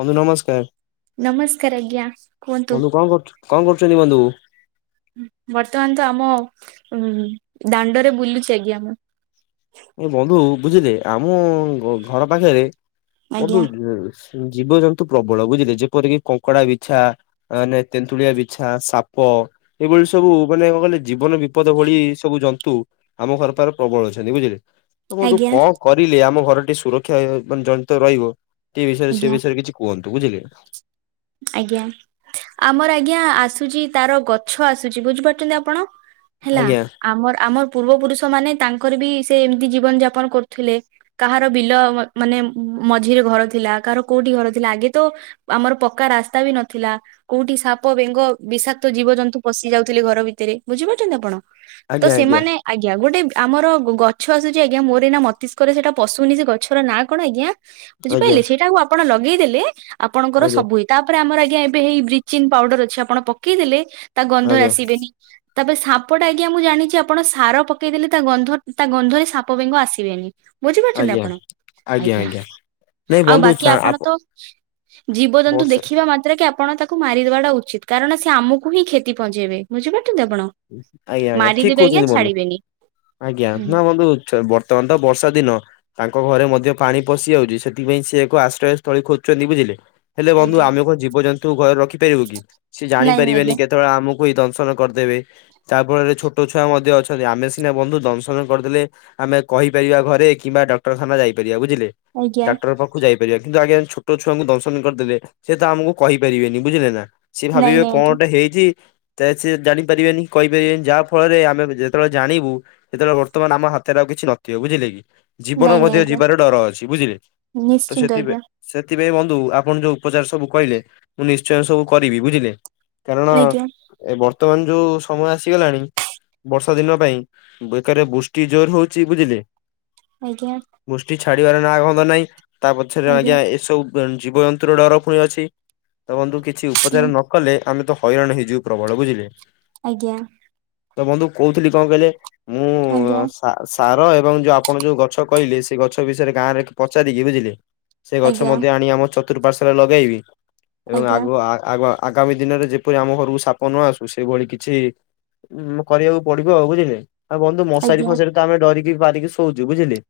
ବନ୍ଧୁ ନମସ୍କାର୍। ନମସ୍କାର୍ ଆଜ୍ଞା କୁହନ୍ତୁ? କଣ କରୁଛୁ କଣ କର୍ଚତି ବନ୍ଧୁ? ବର୍ତ୍ତମାନ୍ ତ ଆମ ଉଁ ଦାଣ୍ଡରେ ବୁଲୁଛି ଆଜ୍ଞା ମୁଁ। ଏ ବନ୍ଧୁ ବୁଝିଲେ ଆମ ଘ ଘର ପାଖେରେ ବନ୍ଧୁ ଆଜ୍ଞା ଜୀବଜନ୍ତୁ ପ୍ରବଳ ବୁଝିଲେ ଯେପରିକି କଙ୍କଡା ବିଛା ମାନେ ତେନ୍ତୁଳିଆ ବିଛା ସାପ ଏଇଭଳି ସବୁ ମାନେ କଣ କହିଲ ଜୀବନ ବିପଦ ଭଳି ସବୁ ଜନ୍ତୁ ଆମଘର ପାଖରେ ପ୍ରବଳ ଅଛନ୍ତି ବୁଝିଲେ? ତ ବନ୍ଧୁ ଆଜ୍ଞା ଙ୍କ କରିଲେ ଆମଘରଟି ସୁରକ୍ଷା ଏ ଜନ୍ତ ରହିବ କି ବିଷୟରେ ସେ ଆଜ୍ଞା ବିଷୟରେ କିଛି କୁହନ୍ତୁ ବୁଝିଲେ? ଆଜ୍ଞା ଆମର ଆଜ୍ଞା ଆସୁଛି ତାର ଗଛ ଆସୁଛି ବୁଝିପାର୍ଛନ୍ତି ଆପଣ? ହେଲା ଆଜ୍ଞା ଆମର୍ ଆମର ପୂର୍ବ ପୁରୁଷ ମାନେ ତାଙ୍କର ବି ସେ ଏମ୍ତି ଜୀବନ୍ ଯାପନ୍ କର୍ଥିଲେ। କାହାର ବିଲମାନେ ମଝିରେ ଘର ଥିଲା କାହାର କୋଉଠି ଘର ଥିଲା ଆଗେ ତ ଆମର ପ କା ରାସ୍ତା ବି ନଥିଲା। କୋଉଠି ସାପ ବେଙ୍ଗ ବିଷାକ୍ତ ଜୀବଜନ୍ତୁ ପଶି ଯାଉଥିଲେ ଘର ଭିତରେ ବୁଝିପାର୍ଛନ୍ତି ଆପଣ? ତ ଆଜ୍ଞା ଆଜ୍ଞା ସେମାନେ ଆଜ୍ଞା ଗୋଟେ ଆମର ଗଛ ଆସୁଛି ଆଜ୍ଞା ମୋର ଏଇନା ମତିଷ୍କରେ ସେଇଟା ପଶୁନି ସେ ଗଛର ନାଁ କଣ ଆଜ୍ଞା। ଆଜ୍ଞା ବୁଝିପାଇଲେ ସେଇଟାକୁ ଆପଣ ଲଗେଇଦେଲେ ଆପଣଙ୍କର ଆଜ୍ଞା ସବୁ ହେଇ ତାପରେ ଆମର ଆଜ୍ଞା ଏବେ ହେଇ ବ୍ଲିଚିଂଙ୍ଗ୍ ପାଉଡର ଅଛି ଆପଣ ପକେଇଦେଲେ ତା ଗନ୍ଧ ଆଜ୍ଞା ଆସିବେନି। ତାପରେ ସାପଟା ଆଜ୍ଞା ମୁଁ ଜାଣିଛି ଆପଣ ସାର ପକେଇଦେଲେ ତା ଗନ୍ଧ ତା ଗନ୍ଧରେ ସାପ, ବେଙ୍ଗ ଆସିବେନି। ବୁଝିପାର୍ଛନ୍ତି ଆଜ୍ଞା ଆପଣ ଆଜ୍ଞା। ନାଇଁ ଆଉ ବନ୍ଧୁ ବାକି ଚା- ଆପଣ ଆପ- ତ ଜୀବଜନ୍ତୁ ବର୍ଷା ଦେଖିବେ ଦେଖିଲାମାତ୍ରାକେ ଆପଣ ତାକୁ ମାରିଦେବାଟା ଉଚିତ୍ କାରଣ ସେ ଆମକୁ ହିଁ କ୍ଷତି ପହଞ୍ଚେଇବେ। ବୁିଝିପାରୁଛନ୍ତି ଆପଣ? ଆଜ୍ଞା ଆଜ୍ଞା ଠିକ୍ ମାରିଦେବେ ଆଜ୍ଞା କହୁଛନ୍ତି ବନ୍ଧୁ ଛାଡିବେନି ଆଜ୍ଞା ହୁଁ, ନା ବନ୍ଧୁ ଥ ବ୍ରତ୍ ତନ୍ଦ ବର୍ଷା ଦିନ ତାଙ୍କ ଘରେ ମଧ୍ୟ ପାଣି ପଶିଯାଉଛି ସେଥିପାଇଁ ସେ ଏକ ଆଶ୍ରୟସ୍ଥଳୀ ଖୋଜ୍ଛନ୍ତି ବୁଝିଲେ? ହେଲେ ବନ୍ଧୁ ଆଜ୍ଞା। ଆମେ ଏକ ଜୀବଜନ୍ତୁ ଘରେ ରଖିପାରିବୁ କି ସେ ନାଇଁ ନାଇଁ ଜାଣିପାରିବେନି କେ ତ ଆମକୁ ହିଁ ଦଶନ କର୍ଦେବେ। ତା ଫଳରେ ଛୋଟ ଛୁଆ ମଧ୍ୟ ଅଛନ୍ତି ଆମେ ସିନା ବନ୍ଧୁ ଦଂଶନ କର୍ଦେଲେ ଆମେ କହିପାରିବା ଘରେ କିମ୍ବା ଡାକ୍ଟରଖାନା ଯାଇପାରିବା ବୁଝିଲେ ଆଜ୍ଞା ଡକ୍ଟର ପା କୁ ଯାଇପାରିବା କିନ୍ତୁ ଆଜ୍ଞା ଛୋଟ ଛୁଆଙ୍କୁ ଦର୍ଶନ କରିଦେଲେ ସେ ତ ଆମକୁ କହିପାରିବେନି ବୁଝିଲେ ନା? ସିଏ ଆଜ୍ଞା ନାଇଁ ଭାବିବେ ନାଇଁ ଆଜ୍ଞା କଣଟେ ହେଇଛି ତା ସିଏ ଜାଣିପାରିବେନି। କହିପାରିବେନି ଯାହା ଫଳରେ ଆମେ ଯେତେବେଳେ ଜାଣିବୁ ସେତେବେଳେ ବର୍ତ୍ତମାନ ଆମ ହାତରେ ଆଉ କିଛି ନଥିବ ବୁଝିଲେ କି। ଜୀବନ ନାଇଁ ନାଇଁ ମଧ୍ୟ ଆଜ୍ଞା ଯିବାର ଡର ଅଛି ବୁଝିଲେ। ତ ନିଶ୍ଚିନ୍ତ ସେଥିପାଇଁ ସେଥିପାଇଁ ବନ୍ଧୁ ଆପଣ ଯୋଉ ଉପଚାର ସବୁ କଇଲେ ମୁଁ ନିଶ୍ଚୟ ସବୁ କରିବି ବୁଝିଲେ। କାରଣ ଆଜ୍ଞା ଏ ବର୍ତ୍ତମାନ ଯୋଉ ସମୟ ଆସିଗଲାଣି ବର୍ଷା ଦିନ ପାଇଁ ବେକାରେ ବୃଷ୍ଟି ଜୋର୍ ହୋଉଛି ବୁଝିଲେ। ଆଜ୍ଞା। ବୃଷ୍ଟି ଛାଡିବାର ନାଁ ଗନ୍ଧ ନାଇଁ ତା ପଛରେ ଆଜ୍ଞା ଏସବୁ [unintelligible] ଜୀବଜନ୍ତୁର ଡର ପୁଣି ଅଛି ତ ବନ୍ଧୁ କିଛି ହୁଁ ଉପଚାର ନ କଲେ ଆମେ ତ ହଇରାଣ ହେଇଯିବୁ ପ୍ରବଳ ବୁଝିଲେ। ଆଜ୍ଞା। ତ ବନ୍ଧୁ କଉଥିଲି କଣ କଇଲେ? ଆଜ୍ଞା। ସା ସାର ଏବଂ ଯୋଉ ଆପଣ ଯୋଉ ଗଛ କଇଲେ ସେ ଗଛ ବିଷୟରେ ଗାଁରେ ପଚାରିକି ବୁଝିଲେ। ସେ ଗଛ ଆଜ୍ଞା ମଧ୍ୟ ଆଣି ଆମ ଚତୁଃପାର୍ଶରେ ଲଗେଇବି ଏବଂ ଆଜ୍ଞା ଆଗ ଆ ଆଗ ଆଗାମୀ ଦିନରେ ଯେପରି ଆମ ଘରକୁ ସାପ ନ ଆସୁ ସେଇଭଳି କି ଛି ଉଁ କରିବାକୁ ପଡିବ ଆଉ ବୁଝିଲେ। ଆଉ କୁହନ୍ତୁ ମଶାରି ଆଜ୍ଞା ଫସାରି ତ ଆମେ ଡରିକି ପାରିକି ଶୋଉଚୁ ବୁଝିଲେ।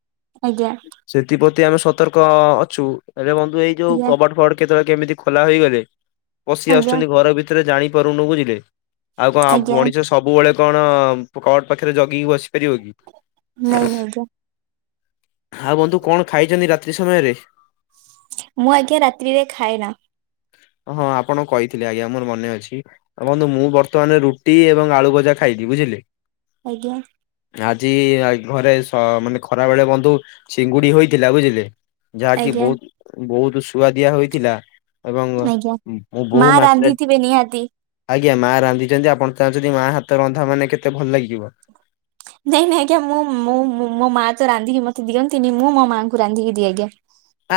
ଆଜ୍ଞା। ସେଥିପ୍ରତି ଆମେ ସତର୍କ ଅ ଅଛୁ। ଏବେ ବନ୍ଧୁ ଏଇ ଯୋଉ କବାଟ ଫବାଟ କେତେବେଳେ କେମିତି ଖୋଲା ହେଇଗଲେ ପଶି ଆଜ୍ଞା ଆଜ୍ଞା ଆସୁଛନ୍ତି ଘର ଭିତରେ ଜାଣି ପାରୁନୁ ବୁଝିଲେ। ଆଉ କଣ ଆଜ୍ଞା ମଣିଷ ସବୁବେଳେ କଣ କ କବାଟ ପାଖରେ ଜଗିିକି ବସି ପାରିବ କି। ନାଇଁ ଆଜ୍ଞା। ହଁ ବନ୍ଧୁ କଣ ଖାଇଚନ୍ତି ରାତ୍ରି ସମୟରେ। ମୁଁ ଆଜ୍ଞା ରାତ୍ରିରେ ଖାଏ ନା। ହଁ ଆପଣ କହିଥିଲେ ଆଜ୍ଞା ମୋର ମନେ ଅଛି ଆଉ ବନ୍ଧୁ ମୁଁ ବର୍ତ୍ତ ବର୍ତ୍ତମାନ୍ ରୁଟି ଏବଂ ଆଳୁ ଭଜା ଖାଇବି ବୁଝିଲେ। ଆଜ୍ଞା। ଆଜି ଆ ଘରେ ସ ମାନେ ଖରା ବେଳେ ବନ୍ଧୁ ଚିଙ୍ଗୁଡି ହୋଇଥିଲା ବୁଝିଲେ। ଯାହାକି ଆଜ୍ଞା ବହୁତ୍ ବହୁତ୍ ଶୁଆଦିଆ ହୋଇଥିଲା। ଏବଂ ଉଁ ଆଜ୍ଞା ମୁଁ ମା ବହୁ ମାତ୍ରାରେ ରାନ୍ଧିଥିବେ ନିହାତି ଆଜ୍ଞା ମା ରାନ୍ଧିଚନ୍ତି ଆପଣ ଚାହୁଁଚନ୍ତି ମା ହାତ ରନ୍ଧା ମାନେ କେତେ ଭଲ ଲାଗିବ। ନାଇଁ ନାଇଁ ଆଜ୍ଞା ମୁଁ ମୁଁ ମୁଁ ମୋ ମା ତ ରାନ୍ଧିକି ମତେ ଦିଅନ୍ତିନି ମୁଁ ମୋ ମାଆଙ୍କୁ ରାନ୍ଧିକି ଦିଏ ଆଜ୍ଞା।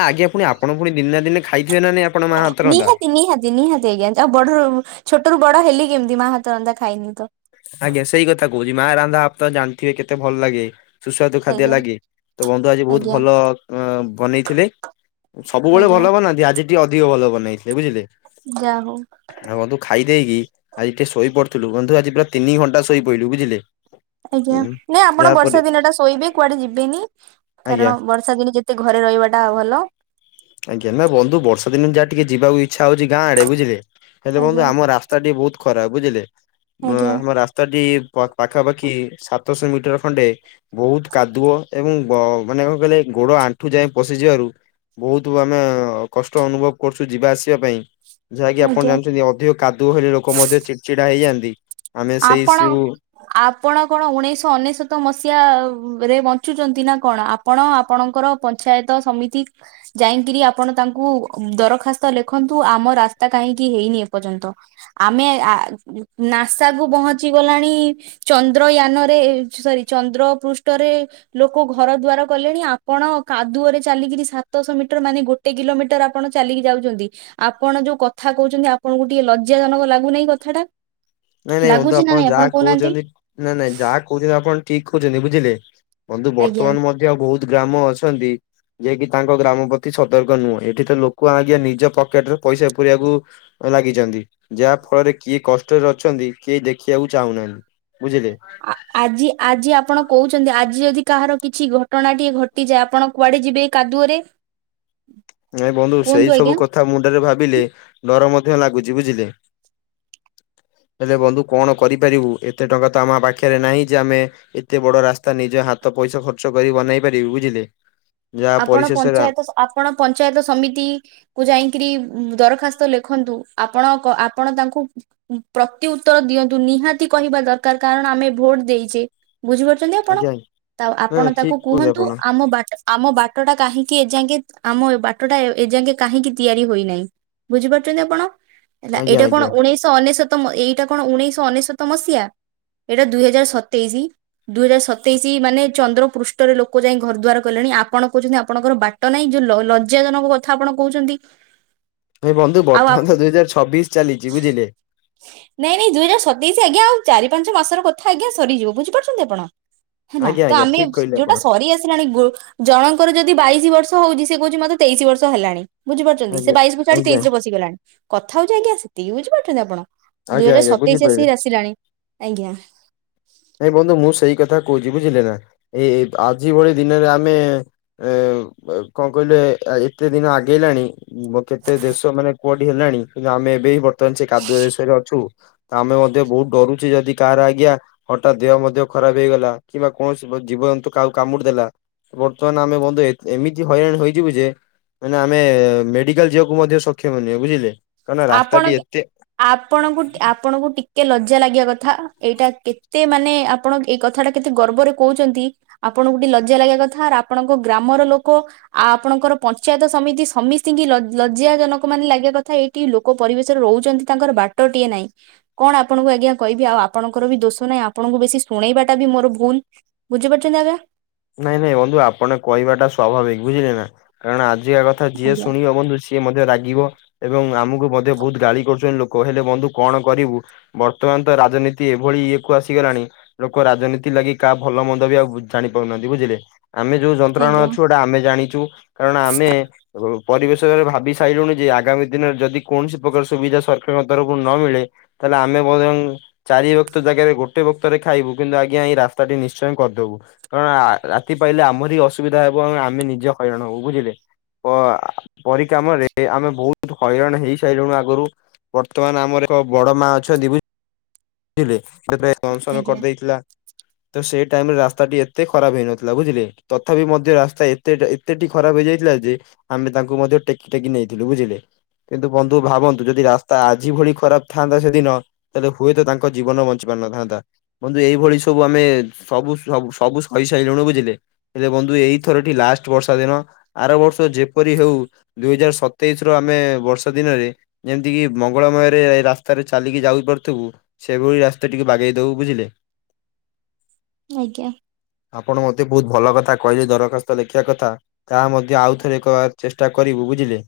ଆଜ୍ଞା ପୁଣି ଆପଣ ପୁଣି ଦିନେ ନା ଦିନେ ଖାଇଥିବେ ନା ନାଇଁ ଆପଣ ମା ହାତରନ୍ଧା। ଦି ନିହାତି ଆଜ୍ଞା ଆଉ ବଡରୁ ଛୋଟ ରୁ ବଡ ହେଲି କେମିତି ମା ହାତ ରନ୍ଧା ଖାଇନି ତ। ଆଜ୍ଞା ସେଇ କଥା କହୁଛି ମା ରାନ୍ଧା ଆପଣ ଜାଣିଥିବେ କେତେ ଭଲ ଲାଗେ। ସୁସ୍ୱାଦୁ ଖାଦ୍ୟ ଆଜ୍ଞା ଲାଗି ତ ବନ୍ଧୁ ଆଜି ବହୁତ ଆଜ୍ଞା ଭଲ ବ-ବନେଇଥିଲେ। ସବୁବେଳେ ଆଜ୍ଞା ଭଲ ବନାନ୍ତି ଆଜି ଟିକେ ଅଧିକ ଭଲ ବନେଇଥିଲେ ବୁଝିଲେ। ଯା ହୋଉ। ଆଉ ବନ୍ଧୁ ଖାଇ ଦେଇକି ଆଜି ଟିକେ ଶୋଇ ପଡୁଥିଲୁ ବନ୍ଧୁ ଆଜି ପୁରା ତିନି ଘଣ୍ଟା ଶୋଇ ପଇଲୁ ବୁଝିଲେ। ଆଜ୍ଞା ନାଇଁ ଆପଣ ଯାହାପରେ ବର୍ଷା ଦିନ ଟା ଶୋଇବେ କୁଆଡେ ଯିବେନି। ଆଜ୍ଞା କାରଣ ବର୍ଷା ଦିନେ ଯେତେ ଘରେ ରହିବାଟା ଭଲ। ଆଜ୍ଞା ନା ବନ୍ଧୁ ବର୍ଷା ଦିନ ଯାହା ଟିକେ ଯିବାକୁ ଇଚ୍ଛା ହଉଚି ଗାଁ ଆଡେ ବୁଝିଲେ ହେଲେ ବନ୍ଧୁ ଆଜ୍ଞା ଆମ ରା ସ୍ତା ଟିକେ ବହୁତ ଖରାପ ବୁଝିଲେ। ଆଜ୍ଞା ଆମ ରାସ୍ତାଟି ପାଖାପାଖି ସାତଶ ମିଟର ଖଣ୍ଡେ ବହୁତ କାଦୁଅ ଏବଂ ବ ମାନେ କଣ କହିଲେ ଗୋଡ ଆଣ୍ଠୁ ଯାଏ ପଶିଯିବାରୁ ବହୁତ ଆମେ କଷ୍ଟ ଅନୁଭବ କରୁଛୁ ଯିବା ଆସିବା ପାଇଁ ଯାହାକି ଆପଣ ଆଜ୍ଞା ଜାଣିଛନ୍ତି ଅଧିକ କାଦୁଅ ହେଲେ ଲୋକ ମଧ୍ୟ ଚିଡ଼ଚିଡା ହେଇଯାଆନ୍ତି ଆମେ ସେଇ ଆପଣ ସବୁ ଆପଣ କଣ ଉଣେଇଶହ ଅନେଶତ ମସିହା ରେ ବଞ୍ଚୁଛନ୍ତି ନା କଣ ଆପଣ ଆପଣଙ୍କର ପଞ୍ଚାୟତ ସମିତି ଯାଇକିରି ଆପଣ ତାଙ୍କୁ ଦରଖାସ୍ତ ଲେଖନ୍ତୁ ଆମ ରାସ୍ତା କାହିଁକି ହେଇନି ଏପର୍ଯ୍ୟନ୍ତ ଆମେ ନାସା କୁ ପହଞ୍ଚିଗଲାଣି ଚନ୍ଦ୍ରୟାନରେ ସରି ଚନ୍ଦ୍ର ପୃଷ୍ଠରେ ଲୋକ ଘର ଦୁଆର କଲେଣି ଆପଣ କାଦୁଅରେ ଚାଲିକିରି ସାତଶହ ମିଟର ମାନେ ଗୋଟେ ଗୋଟେ କିଲୋମିଟର ଆପଣ ଚାଲିକି ଯାଉଛନ୍ତି ଆପଣ ଯୋଉ କଥା କହୁଛନ୍ତି ଆପଣଙ୍କୁ ଟିକେ ଲଜ୍ଜାଜନକ ଲାଗୁନାହିଁ କଥା ଟା ନାଇଁ ନାଇଁ ବନ୍ଧୁ ଆପଣ ଯାହା କହୁଛନ୍ତି ନାଇଁ ନାଇଁ ଯାହା କହୁଛନ୍ତି ଆପଣ ଠିକ କହୁଛନ୍ତି ବୁଝିଲେ ବନ୍ଧୁ ଆଜ୍ଞା। ବର୍ତ୍ତମାନ ମ [unintelligible] ବହୁତ ଗ୍ରାମ ଅଛନ୍ତି ଯିଏ କିି ତାଙ୍କ ଗ୍ରାମ ପ୍ରତି ସତର୍କ ନୁହେଁ ଏଠି ତ ଲୋକ ଆଜ୍ଞା ନିଜ ପକେଟରେ ପଇସା ପୁୁରେଇବାକୁ ଲାଗିଛନ୍ତି ଯାହା ଫଳରେ କିଏ କଷ୍ଟରେ ଛନ୍ତି କେହି ଦେଖିବାକୁ ଚାହୁଁନାହାନ୍ତି ବୁଝିଲେ ଆଜି ଆଜି ଆପଣ କହୁଛନ୍ତି ଆଜି ଯଦି କାହାର କିଛି ଘଟଣା ଟିଏ ଘଟିଯାଏ ଆପଣ କୁଆଡେ ଯିବେ? କାଦୁଅରେ ନାଇଁ ବନ୍ଧୁ କୁହନ୍ତୁ ସେଇ ଆଜ୍ଞା ସବୁ କଥା ମୁଣ୍ଡରେ ଭାବିଲେ ଡର ମଧ୍ୟ ଲାଗୁଛି ବୁଝିଲେ ହେଲେ ବନ୍ଧୁ କଣ କରିପାରିବୁ ଏତେ ଟଙ୍କା ତ ଆମ ପାଖରେ ନାହିଁ ଯେ ଆମେ ଏତେ ବଡ ରାସ୍ତା ନିଜ ହାତ ପଇସା ଖର୍ଚ୍ଚ କରି ବନେଇ ପାରିବୁ ବୁଝିଲେ ଯାହା ଆପଣ ପରିଶେଷରେ ପଞ୍ଚାୟତ ଆପଣ ପଞ୍ଚାୟତ ସମିତି କୁ ଯାଇକିରି ଦରଖାସ୍ତ ଲେଖନ୍ତୁ ଆପଣକ ଆପଣ ତାଙ୍କୁ ପ୍ରତି ଉତ୍ତର ଦିଅନ୍ତୁ ନିହାତି କହିବା ଦରକାର କାରଣ ଆମେ ଭୋଟ ଦେଇଛେ ବୁଝିପାରୁଛନ୍ତି ଆପଣ ଆଜ୍ଞା। ତା ନାଇଁ ନାଇଁ ଆପଣ ତାକୁ ଠିକ କୁହନ୍ତୁ ଆପଣ ଆମ ବାଟ ଆମ ବାଟ ଟା କାହିଁକି ଏଯାଙ୍କେ ଆମ ବାଟ ଟା ଏଯାଙ୍କେ କାହିଁକି ତିଆରି ହୋଇନାହିଁ? ବୁଝିପାରୁଛନ୍ତି ଆପଣ ହେଲା ଆଜ୍ଞା ଏଇଟା କଣ ଆଜ୍ଞା ଉଣେଇଶି ଅନେଶତ ଏଇଟା କଣ ଉଣେଇଶହ ଅନେଶତ ମସିହା ଏଇଟା ଦୁଇ ହଜାର ସତେଇଶି ଦୁଇ ହଜାର ସତେଇଶି ମାନେ ଚନ୍ଦ୍ର ପୃଷ୍ଠରେ ଲୋକ ଯାଇ ଘର ଦ୍ୱାର କଲେଣି ଆପଣ କହୁଛନ୍ତି ଆପଣଙ୍କର ବାଟ ନାଇଁ ଯୋଉ ଲଜ୍ଜାଜନକ କଥା ଆପଣ କହୁଛନ୍ତି ଏ ବନ୍ଧୁ ଆଉ ବର୍ତ୍ତମାନ ଆପ- ତ ଦୁଇ ହଜାର ଛବିଶ ଚାଲିଛି ବୁଝିଲେ ନାଇଁ ନାଇଁ ଦୁଇଜାର ସତେଇଶ ଆଜ୍ଞା ଆଉ ଚାରି ପାଞ୍ଚ ମାସର କଥା ଆଜ୍ଞା ସରିଯିବ ବୁଝିପାରୁଛନ୍ତି ଆପଣ? ହେଲା ଆଜ୍ଞା ତ ଆଜ୍ଞା ଆମେ ଠିକ କହିଲେ ଯୋଉଟା ଆପଣ ସରି ଆସିଲାଣି ଜଣଙ୍କର ଯଦି ବାଇଶି ବର୍ଷ ହଉଛି ସେ କହୁଛି ମତେ ତେଇଶି ବର୍ଷ ହେଲାଣି ବୁଝିପାରୁଛନ୍ତି ସେ ଆଜ୍ଞା ବାଇଶ କୁ ଛାଡି ଆଜ୍ଞା ତେଇଶ ରେ ବଶିଗଲାଣି କଥା ହଉଛି ଆଜ୍ଞା ସେତିକି ବୁଝିପାରୁଛନ୍ତି ଆପଣ ଦୁଇ ଆଜ୍ଞା ହଜାର ଆଜ୍ଞା ସତେଇଶ ବୁଝିପାରିଲି। ଆସିକିରି ଆସିଲାଣି ଆଜ୍ଞା। ନାଇଁ ବନ୍ଧୁ ମୁଁ ସେଇ କଥା କହୁଛି ବୁଝିଲେ ନା ଏଇ ଆଜି ଭଳି ଦିନରେ ଆମେ ଏ କଣ କହିଲେ ଏତେ ଦିନ ଆଗେଇଲାଣି ମୋ କେତେ ଦେଶ ମାନେ କୋଉଠି ହେଲାଣି କିନ୍ତୁ ଆମେ ଏବେ ହିଁ ବର୍ତ୍ତମାନ ସେ କାଦୁଅ ଦେଶରେ ଅଛୁ ଆମେ ମଧ୍ୟ ବହୁତ ଡରୁଛେ ଯଦି କାହାର ଆଜ୍ଞା ହଠାତ୍ ଦେହ ମଧ୍ୟ ଖରାପ ହେଇଗଲା କିମ୍ବା କୌଣସି ଜୀବଜନ୍ତୁ କାହାକୁ କାମୁଡି ଦେଲା ବର୍ତ୍ତମାନ ଆମେ ବନ୍ଧୁ ଏମିତି ହଇରାଣ ହୋଇଯିବୁ ଯେ ମାନେ ଆମେ ମେଡିକାଲ୍ ଯିବାକୁ ମଧ୍ୟ ସକ୍ଷମ ନୁହେଁ ବୁଝିଲେ। କାରଣ ଆପଣ ରାସ୍ତାଟି ଏତେ ଆପଣଙ୍କୁ ଆପଣଙ୍କୁ ଟିକେ ଲଜ୍ୟା ଲାଗିବା କଥା ଏଇଟା କେ କେତେ ମାନେ ଆପଣ ଏଇ କଥା ଟା କେତେ ଗର୍ବରେ କହୁଛନ୍ତି ଆପଣଙ୍କୁ ଟିକେ ଲଜ୍ୟା ଲାଗିବା କଥା ଆପଣଙ୍କ ଗ୍ରାମର ଲୋକ ଆଉ ଆପଣଙ୍କର ପଞ୍ଚାୟତ ସମିତି ସମିସ୍ତିଙ୍କି କି ଲଜ୍ଜା ଜନକ ମାନେ ଲାଗିବା କଥା ଏଇଠ ଟି ଲୋକ ପରିବେଶରେ ରହୁଛନ୍ତି ତାଙ୍କର ବାଟଟିଏ ନାହିଁ। କଣ ଆପଣଙ୍କୁ ଆଜ୍ଞା କହିବି ଆଉ ଆପଣଙ୍କର ବି ଦୋଷ ନାହିଁ ଆପଣଙ୍କୁ ବେଶୀ ଶୁଣେଇବା ଟା ବି ମୋର ଭୁଲ୍ ବୁଝିପାରୁଛନ୍ତି ଆଜ୍ଞା। ନାଇଁ ନାଇଁ ବନ୍ଧୁ ଆପଣ କହିବା ଟା ସ୍ୱାଭାବିକ ବୁଝିଲେ ନା କାରଣ ଆଜିକା କଥା ଯିଏ ଶୁଣିବ ବନ୍ଧୁ ସିଏ ମଧ୍ୟ ରାଗିବ ଏବଂ ଆମକୁ ମଧ୍ୟ ବହୁତ ଗାଳି କରୁଛନ୍ତି ଲୋକ ହେଲେ ବନ୍ଧୁ କଣ କରିବୁ। ବର୍ତ୍ତମାନ୍ ତ ରାଜନୀତି ଏଭଳି ଇଏକୁ ଆସିଗଲାଣି ଲୋକ ରାଜନୀତି ଲାଗି କାହା ଭଲ ମନ୍ଦ ବି ଆଉ ବୁ ଜାଣି କରୁ ନାହାନ୍ତି ବୁଝିଲେ ଆମେ ଯୋଉ ଯନ୍ତ୍ରଣା ଆଜ୍ଞା ଆଜ୍ଞା ଅଛୁଟା ଆମେ ଜାଣିଛୁ କାରଣ ଆମେ ଏବଂ ପରିବେଶରେ ଭାବି ସାରିଲୁଣି ଯେ ଆଗାମୀ ଦିନରେ ଯଦି କୌଣସି ପ୍ରକାର ସୁବିଧା ସରକାରଙ୍କ ତରଫରୁ ନ ମିଳେ ତାହେଲେ ଆମେ ମଧ୍ୟ ଚାରି ବକ୍ତ ଜାଗାରେ ଗୋଟେ ବକ୍ତରେ ଖାଇବୁ କିନ୍ତୁ ଆଜ୍ଞା ଏଇ ରାସ୍ତାଟି ନିଶ୍ଚୟ କରିଦେବୁ। କାରଣ ରାତି ପାଇଲେ ଆମର ହି ଅସୁବିଧା ହେବ ଆମେ ନିଜ ହଇରାଣ ହବ ବୁଝିଲେ। ପରି କାମରେ ଆମେ ବହୁତ୍ ହଇରାଣ ହେଇସାରିଲୁଣିୁ ଆଗରୁ ବର୍ତ୍ତମାନ୍ ଆମର ଏକ ବଡ ମା ଅଛନ୍ତି ବୁ ବୁଝିଲେ କେତେ ଦଂଶନ କରିଦେଇଥିଲା। ତ ସେଇ ଟାଇମରେ ରାସ୍ତା ଟି ଏତେ ଖରାପ ହେଇନଥିଲା ବୁଝିଲେ ତଥାପି ମଧ୍ୟ ରାସ୍ତା ଏତେ ଏତେଟି ଖରାପ ହେଇଯାଇଥିଲା ଯେ ଆମେ ତାଙ୍କୁ ମଧ୍ୟ ଟେକି ଟେକି ନେଇଥିଲୁ ବୁଝିଲେ। କିନ୍ତୁ ବନ୍ଧୁ ଭାବନ୍ତୁ ଯଦି ରାସ୍ତା ଆଜି ଭଳି ଖରାପ ଥାନ୍ତା ସେଦିନ ତାହେଲେ ହୁଏତ ତାଙ୍କ ତାଙ୍କ ଜୀବନ ବଞ୍ଚି ପାରିନଥାନ୍ତା। ବନ୍ଧୁ ଏଇଭଳି ସବୁ ଆମେ ସବୁ ସବୁ ସବୁ ସହି ସାରିଲୁଣିୁ ବୁଝିଲେ। ହେଲେ ବନ୍ଧୁ ଏଇଥରଟି ଲାଷ୍ଟ ବର୍ଷା ଦିନ ଆର ବର୍ଷ ଯେପରି ହଉ ଦୁଇ ହଜାର ସତ ସତେଇଶ ର ଆମେ ବର୍ଷା ଦିନରେ ଯେମିତିକି ମଙ୍ଗଳମୟରେ ଏଇ ରାସ୍ତାରେ ଚାଲିକି ଯାଉପାରୁଥିବୁ ସେଭଳି ରାସ୍ତା ଟିକେ ବାଗେଇଦବୁ ବୁଝିଲେ। ଆଜ୍ଞା। ଆପଣ ମତେ ବହୁତ ଭଲ କଥା କହିଲେ ଦରଖାସ୍ତ ଲେଖିବା କଥା। ତାହା ମଧ୍ୟ ଆଉଥରେ ଏକ ଚେଷ୍ଟା କରିବୁ ବୁଝିଲେ।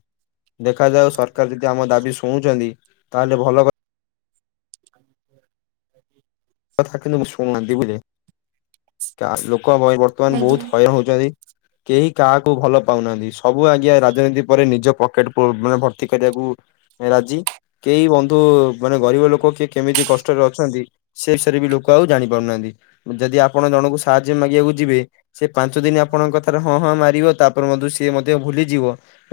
ଦେଖାଯାଉ ସରକାର ଯଦି ଆମ ଦାବି ଶୁଣୁଛନ୍ତି ତାହେଲେ ଭଲ କଥା। [inaudible] [inaudible] କଥା କିନ୍ତୁ ମୁ ଶୁଣୁନାହାନ୍ତି ବୁଝିଲେ ଗାଁ ଲୋକ ବର୍ତ୍ତମାନ୍ ଆଜ୍ଞା ବହୁତ୍ ହଇରାଣ ହଉଛନ୍ତି। କେହି କାହାକୁ ଭଲ ପାଉନାହାନ୍ତି ସବୁ ଆଜ୍ଞା ରାଜନୀତି ପରେ ନିଜ ପକେଟ ମାନେ ଭର୍ତ୍ତି କରିବାକୁ ରାଜି କେହି ବନ୍ଧୁ ମାନେ ଗରିବ ଲୋକ କିଏ କେମିତି କଷ୍ଟରେ ଅଛନ୍ତି ସେ ବିଷୟରେ ବି ଲୋକ ଆଉ ଜାଣିପାରୁନାହାନ୍ତି ଯଦି ଆପଣ ଜଣଙ୍କୁ ସାହାଯ୍ୟ ମାଗିବାକୁ ଯିବେ। ସେ ପାଞ୍ଚ ଦିନ ଆପଣଙ୍କ କଥାରେ ହଁ ହଁ ମାରିବ ତାପରେ ମଧ୍ୟ ସିଏ ମଧ୍ୟ ଭୁଲିଯିବ।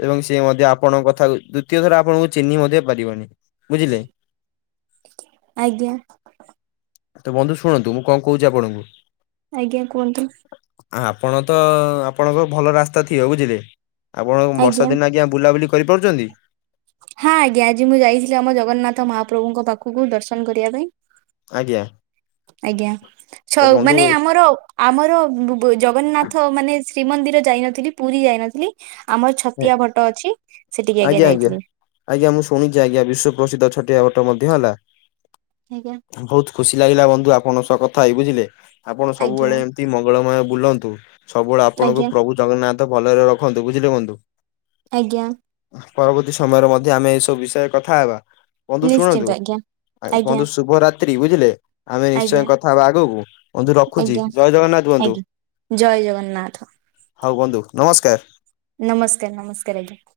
ଏବଂ ସିଏ ମଧ୍ୟ ଆପଣଙ୍କ କଥା କୁ ଦ୍ଵିତୀୟ ଥର ଆପଣଙ୍କୁ ଚିହ୍ନି ମଧ୍ୟ ପାରିବନି ବୁଝିଲେ। ଆଜ୍ଞା। ତ ବନ୍ଧୁ ଶୁଣନ୍ତୁ ମୁଁ କଣ କହୁଛି ଆପଣଙ୍କୁ। ଆଜ୍ଞା କୁହନ୍ତୁ। ଆଉ ଆପଣ ତ ଆପଣଙ୍କ ଭଲ ରାସ୍ତା ଥିବ ବୁଝିଲେ। ଆପଣ ବର୍ଷା ଦିନ ଆଜ୍ଞା ବୁଲାବୁଲି କରିପାରୁଛନ୍ତି? ହଁ ଆଜ୍ଞା ଆଜି ମୁଁ ଯାଇଥିଲି ଆମ ଜଗନ୍ନାଥ ମହାପ୍ରଭୁଙ୍କ ପାଖକୁ ଦର୍ଶନ କରିବା ପାଇଁ। ଆଜ୍ଞା। ଆଜ୍ଞା, ତ ଛ ବନ୍ଧୁ ମାନେ ଆମର ଆମର ବୁ ଜଗନ୍ନାଥ ମାନେ ଶ୍ରୀମନ୍ଦିର ଯାଇନଥିଲି ପୁରୀ ଯାଇନଥିଲି। ଆମର ଛତିଆ ଭଟ ଅଛି ସେଠିକି ଆଜ୍ଞା ଯାଇଥିଲି। ଆଜ୍ଞା ମୁଁ ଶୁଣିଚି ଆଜ୍ଞା ବିଶ୍ୱ ପ୍ର୍ରସିଦ୍ଧ ଛୋଟିଆ ବାଟ ମଧ୍ୟ ହେଲା? ଆଜ୍ଞା। ବହୁତ ଖୁସି ଲାଗିଲା ବନ୍ଧୁ ଆପଣଙ୍କ ସହ କଥା ହେଇ ବୁଝିଲେ ଆପଣ ଆଜ୍ଞା ସବୁବେଳେ ମଙ୍ଗଳମୟ ବୁଲନ୍ତୁ ସବୁବେଳେ ଆପଣଙ୍କୁ ଆଜ୍ଞା। ପ୍ରଭୁ ଜଗନ୍ନାଥ ଭଲରେ ରଖନ୍ତୁ ବୁଝିଲେ ବନ୍ଧୁ। ଆଜ୍ଞା। ପରବର୍ତ୍ତୀ ସମୟରେ ମଧ୍ୟ ଆମେ ଏଇସବୁ ବିଷୟରେ କଥା ହେବା। ବନ୍ଧୁ ନିଶ୍ଚିନ୍ତ ଶୁଣନ୍ତୁ ଆଜ୍ଞା ଆଜ୍ଞା ବନ୍ଧୁ ଶୁଭରାତ୍ରି ବୁଝିଲେ? ଆମେ ଆଜ୍ଞା ନିଶ୍ଚୟ କଥା ହବା ଆଗକୁ ବନ୍ଧୁ ରଖୁଚି ଆଜ୍ଞା ଜୟ ଜଗନ୍ନାଥ ବନ୍ଧୁ। ଆଜ୍ଞା। ଜୟ ଜଗନ୍ନାଥ। ହଉ ବନ୍ଧୁ ନମସ୍କାର। ନମସ୍କାର୍ ନମସ୍କାର୍ ଆଜ୍ଞା।